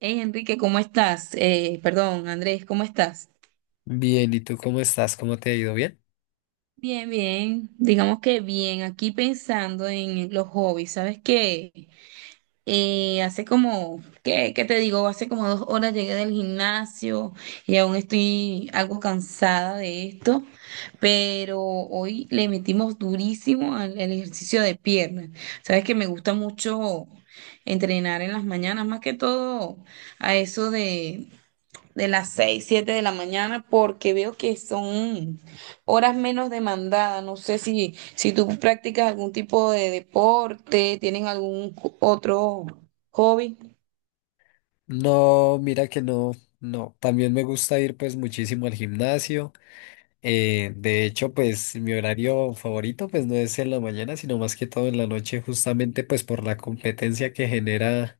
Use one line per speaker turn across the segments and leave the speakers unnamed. Hey Enrique, ¿cómo estás? Perdón, Andrés, ¿cómo estás?
Bien, ¿y tú cómo estás? ¿Cómo te ha ido? ¿Bien?
Bien, bien, digamos que bien, aquí pensando en los hobbies, ¿sabes qué? Hace como, ¿qué, qué te digo? Hace como dos horas llegué del gimnasio y aún estoy algo cansada de esto, pero hoy le metimos durísimo al ejercicio de piernas. ¿Sabes que me gusta mucho entrenar en las mañanas, más que todo a eso de las 6 7 de la mañana, porque veo que son horas menos demandadas? No sé si tú practicas algún tipo de deporte, tienen algún otro hobby.
No, mira que no, no. También me gusta ir pues muchísimo al gimnasio. De hecho, pues mi horario favorito pues no es en la mañana, sino más que todo en la noche, justamente pues por la competencia que genera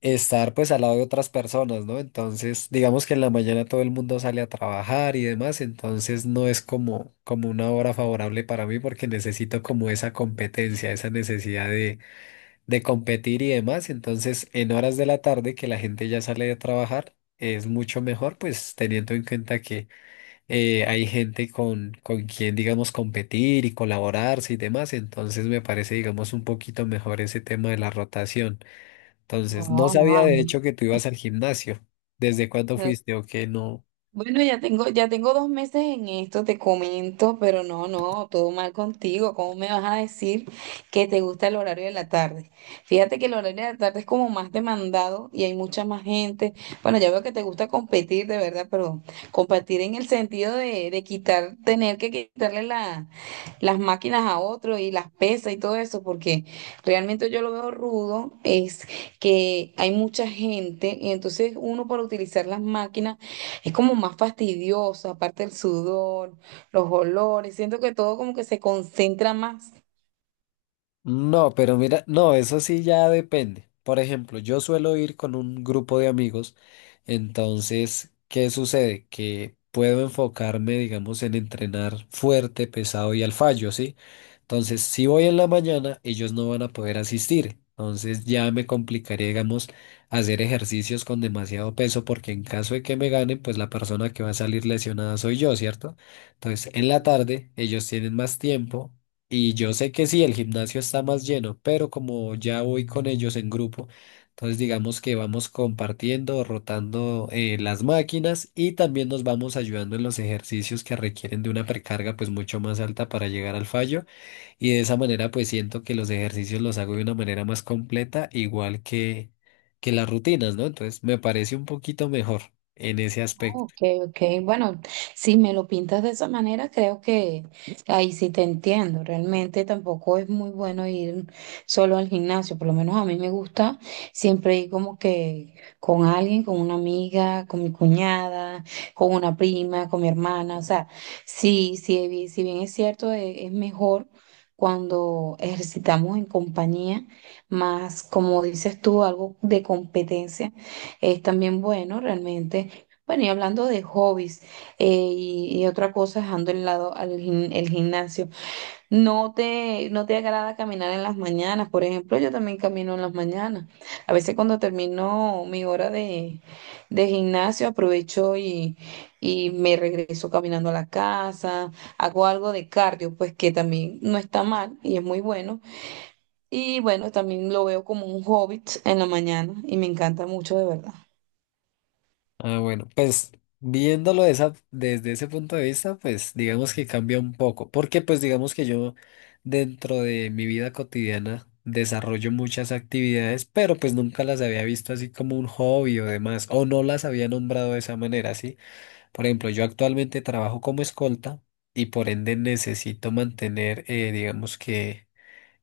estar pues al lado de otras personas, ¿no? Entonces, digamos que en la mañana todo el mundo sale a trabajar y demás, entonces no es como una hora favorable para mí porque necesito como esa competencia, esa necesidad de competir y demás. Entonces, en horas de la tarde que la gente ya sale de trabajar, es mucho mejor, pues teniendo en cuenta que hay gente con quien, digamos, competir y colaborarse y demás. Entonces, me parece, digamos, un poquito mejor ese tema de la rotación. Entonces, no
No, no,
sabía de
Andrés.
hecho que tú ibas al gimnasio. ¿Desde cuándo fuiste o qué no?
Bueno, ya tengo dos meses en esto, te comento, pero no, no, todo mal contigo. ¿Cómo me vas a decir que te gusta el horario de la tarde? Fíjate que el horario de la tarde es como más demandado y hay mucha más gente. Bueno, ya veo que te gusta competir, de verdad, pero competir en el sentido de quitar, tener que quitarle las máquinas a otro y las pesas y todo eso, porque realmente yo lo veo rudo, es que hay mucha gente y entonces uno para utilizar las máquinas es como más fastidioso, aparte el sudor, los olores, siento que todo como que se concentra más.
No, pero mira, no, eso sí ya depende. Por ejemplo, yo suelo ir con un grupo de amigos, entonces, ¿qué sucede? Que puedo enfocarme, digamos, en entrenar fuerte, pesado y al fallo, ¿sí? Entonces, si voy en la mañana, ellos no van a poder asistir. Entonces, ya me complicaría, digamos, hacer ejercicios con demasiado peso, porque en caso de que me ganen, pues la persona que va a salir lesionada soy yo, ¿cierto? Entonces, en la
Sí.
tarde, ellos tienen más tiempo. Y yo sé que sí, el gimnasio está más lleno, pero como ya voy con ellos en grupo, entonces digamos que vamos compartiendo, rotando, las máquinas y también nos vamos ayudando en los ejercicios que requieren de una precarga pues mucho más alta para llegar al fallo y de esa manera pues siento que los ejercicios los hago de una manera más completa, igual que las rutinas, ¿no? Entonces me parece un poquito mejor en ese aspecto.
Ok, ok. Bueno, si me lo pintas de esa manera, creo que ahí sí te entiendo. Realmente tampoco es muy bueno ir solo al gimnasio. Por lo menos a mí me gusta siempre ir como que con alguien, con una amiga, con mi cuñada, con una prima, con mi hermana. O sea, sí, sí, si bien es cierto, es mejor cuando ejercitamos en compañía, más como dices tú, algo de competencia es también bueno realmente. Bueno, y hablando de hobbies y otra cosa, dejando el lado al el gimnasio, ¿no te agrada caminar en las mañanas? Por ejemplo, yo también camino en las mañanas. A veces cuando termino mi hora de gimnasio, aprovecho y me regreso caminando a la casa, hago algo de cardio, pues que también no está mal y es muy bueno. Y bueno, también lo veo como un hobby en la mañana y me encanta mucho de verdad.
Ah, bueno, pues desde ese punto de vista, pues digamos que cambia un poco, porque pues digamos que yo dentro de mi vida cotidiana desarrollo muchas actividades, pero pues nunca las había visto así como un hobby o demás, o no las había nombrado de esa manera, ¿sí? Por ejemplo, yo actualmente trabajo como escolta y por ende necesito mantener, digamos que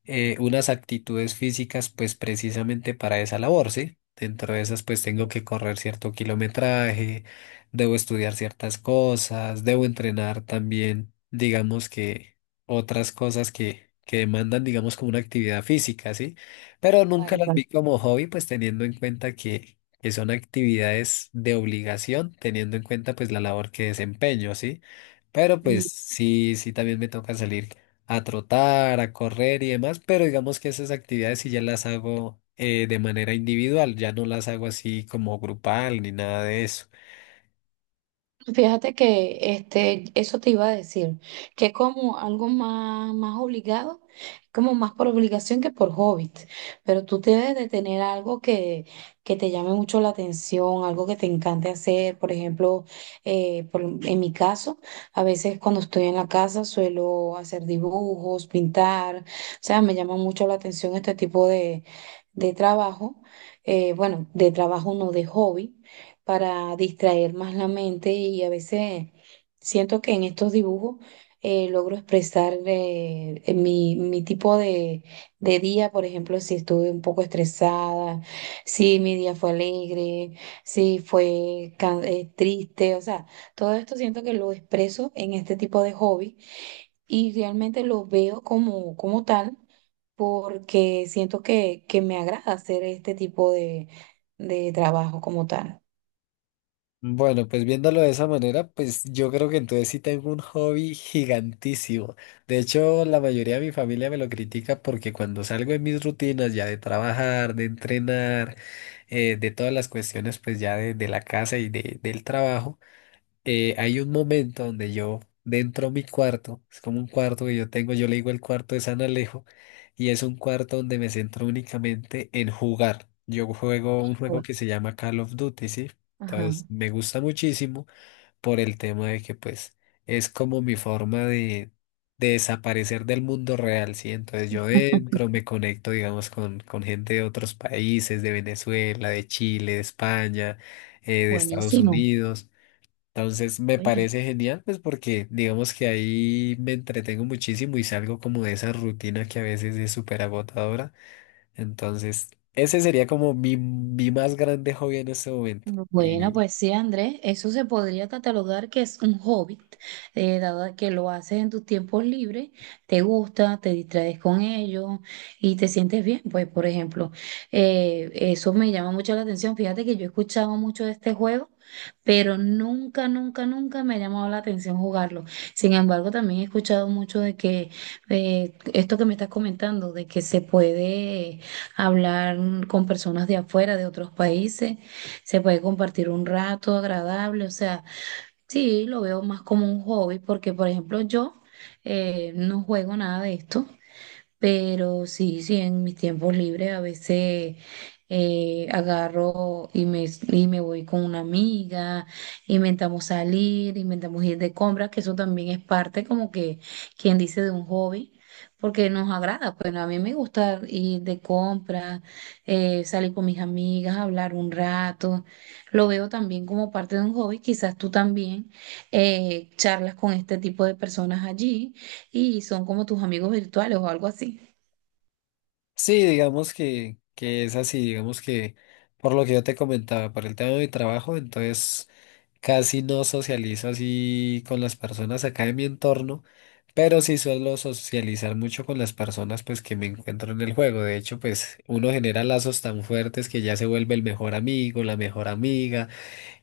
unas actitudes físicas pues precisamente para esa labor, ¿sí? Dentro de esas pues tengo que correr cierto kilometraje, debo estudiar ciertas cosas, debo entrenar también, digamos que otras cosas que demandan digamos como una actividad física, ¿sí? Pero nunca
Claro,
las
claro.
vi como hobby pues teniendo en cuenta que son actividades de obligación, teniendo en cuenta pues la labor que desempeño, ¿sí? Pero pues sí, sí también me toca salir a trotar, a correr y demás, pero digamos que esas actividades sí ya las hago de manera individual, ya no las hago así como grupal ni nada de eso.
Fíjate que este, eso te iba a decir, que es como algo más, más obligado, como más por obligación que por hobby, pero tú debes de tener algo que te llame mucho la atención, algo que te encante hacer. Por ejemplo, en mi caso, a veces cuando estoy en la casa suelo hacer dibujos, pintar, o sea, me llama mucho la atención este tipo de trabajo, bueno, de trabajo no, de hobby, para distraer más la mente, y a veces siento que en estos dibujos logro expresar mi tipo de día. Por ejemplo, si estuve un poco estresada, si mi día fue alegre, si fue triste, o sea, todo esto siento que lo expreso en este tipo de hobby y realmente lo veo como, como tal, porque siento que me agrada hacer este tipo de trabajo como tal.
Bueno, pues viéndolo de esa manera, pues yo creo que entonces sí tengo un hobby gigantísimo. De hecho, la mayoría de mi familia me lo critica porque cuando salgo de mis rutinas ya de trabajar, de entrenar, de todas las cuestiones pues ya de la casa y del trabajo, hay un momento donde yo dentro de mi cuarto, es como un cuarto que yo tengo, yo le digo el cuarto de San Alejo, y es un cuarto donde me centro únicamente en jugar. Yo juego un juego que se llama Call of Duty, ¿sí?
Ajá.
Entonces me gusta muchísimo por el tema de que pues es como mi forma de desaparecer del mundo real, ¿sí? Entonces yo dentro me conecto, digamos, con gente de otros países, de Venezuela, de Chile, de España, de Estados
Buenísimo.
Unidos. Entonces me
Oye.
parece genial, pues porque digamos que ahí me entretengo muchísimo y salgo como de esa rutina que a veces es súper agotadora. Entonces, ese sería como mi más grande hobby en este momento.
Bueno, pues sí, Andrés, eso se podría catalogar que es un hobby, dado que lo haces en tus tiempos libres, te gusta, te distraes con ello y te sientes bien. Pues, por ejemplo, eso me llama mucho la atención. Fíjate que yo he escuchado mucho de este juego, pero nunca, nunca, nunca me ha llamado la atención jugarlo. Sin embargo, también he escuchado mucho de que esto que me estás comentando, de que se puede hablar con personas de afuera, de otros países, se puede compartir un rato agradable. O sea, sí, lo veo más como un hobby porque, por ejemplo, yo no juego nada de esto, pero sí, sí, en mis tiempos libres a veces agarro y me voy con una amiga, inventamos salir, inventamos ir de compras, que eso también es parte como que, quien dice, de un hobby, porque nos agrada. Bueno, a mí me gusta ir de compras, salir con mis amigas, hablar un rato. Lo veo también como parte de un hobby. Quizás tú también charlas con este tipo de personas allí y son como tus amigos virtuales o algo así.
Sí, digamos que es así, digamos que por lo que yo te comentaba, por el tema de mi trabajo, entonces casi no socializo así con las personas acá de mi entorno, pero sí suelo socializar mucho con las personas pues que me encuentro en el juego. De hecho, pues uno genera lazos tan fuertes que ya se vuelve el mejor amigo, la mejor amiga.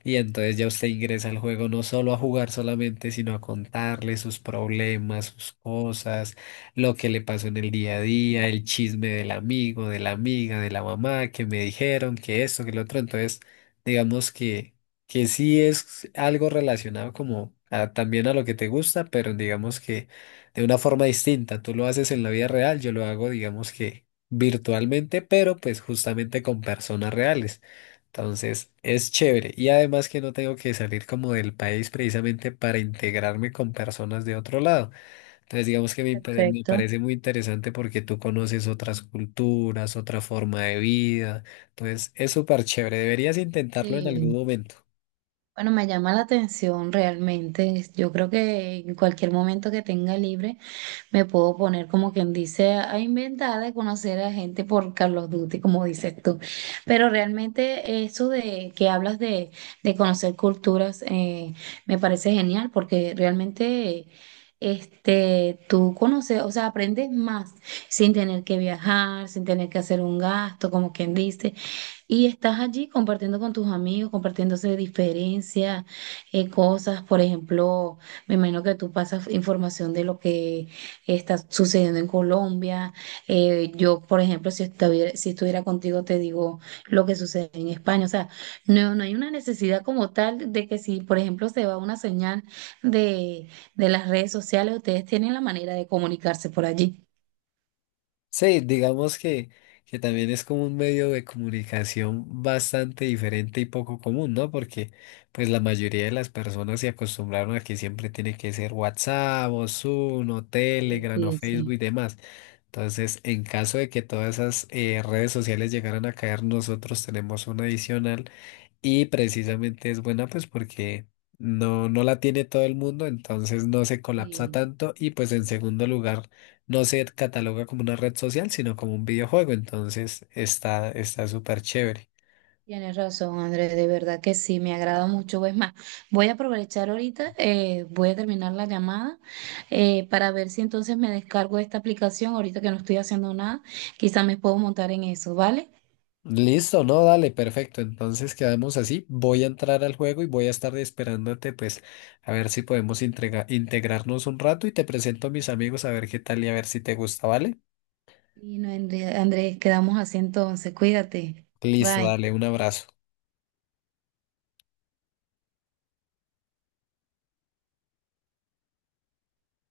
Y entonces ya usted ingresa al juego no solo a jugar solamente, sino a contarle sus problemas, sus cosas, lo que le pasó en el día a día, el chisme del amigo, de la amiga, de la mamá, que me dijeron, que esto, que lo otro. Entonces, digamos que sí es algo relacionado como también a lo que te gusta, pero digamos que de una forma distinta. Tú lo haces en la vida real, yo lo hago, digamos que virtualmente, pero pues justamente con personas reales. Entonces, es chévere. Y además que no tengo que salir como del país precisamente para integrarme con personas de otro lado. Entonces, digamos que me
Perfecto.
parece muy interesante porque tú conoces otras culturas, otra forma de vida. Entonces, es súper chévere. Deberías intentarlo en algún
Sí.
momento.
Bueno, me llama la atención realmente. Yo creo que en cualquier momento que tenga libre me puedo poner como quien dice a inventar, de conocer a gente por Carlos Duty, como dices tú. Pero realmente eso de que hablas de conocer culturas me parece genial porque realmente este, tú conoces, o sea, aprendes más sin tener que viajar, sin tener que hacer un gasto, como quien dice. Y estás allí compartiendo con tus amigos, compartiéndose diferencias, cosas. Por ejemplo, me imagino que tú pasas información de lo que está sucediendo en Colombia. Yo, por ejemplo, si estuviera contigo, te digo lo que sucede en España. O sea, no, no hay una necesidad como tal de que si, por ejemplo, se va una señal de, de las redes sociales, ustedes tienen la manera de comunicarse por allí.
Sí, digamos que también es como un medio de comunicación bastante diferente y poco común, ¿no? Porque pues la mayoría de las personas se acostumbraron a que siempre tiene que ser WhatsApp o Zoom o
Sí,
Telegram o
sí,
Facebook
sí.
y demás. Entonces, en caso de que todas esas redes sociales llegaran a caer, nosotros tenemos una adicional y precisamente es buena pues porque no, no la tiene todo el mundo, entonces no se colapsa
Sí.
tanto y pues en segundo lugar no se cataloga como una red social, sino como un videojuego, entonces está súper chévere.
Tienes razón, Andrés, de verdad que sí, me agrada mucho. Es más, voy a aprovechar ahorita, voy a terminar la llamada para ver si entonces me descargo esta aplicación, ahorita que no estoy haciendo nada, quizá me puedo montar en eso, ¿vale?
Listo, no, dale, perfecto. Entonces quedamos así. Voy a entrar al juego y voy a estar esperándote, pues, a ver si podemos integrarnos un rato y te presento a mis amigos a ver qué tal y a ver si te gusta, ¿vale?
Y no, Andrés, quedamos así entonces, cuídate.
Listo,
Bye.
dale, un abrazo.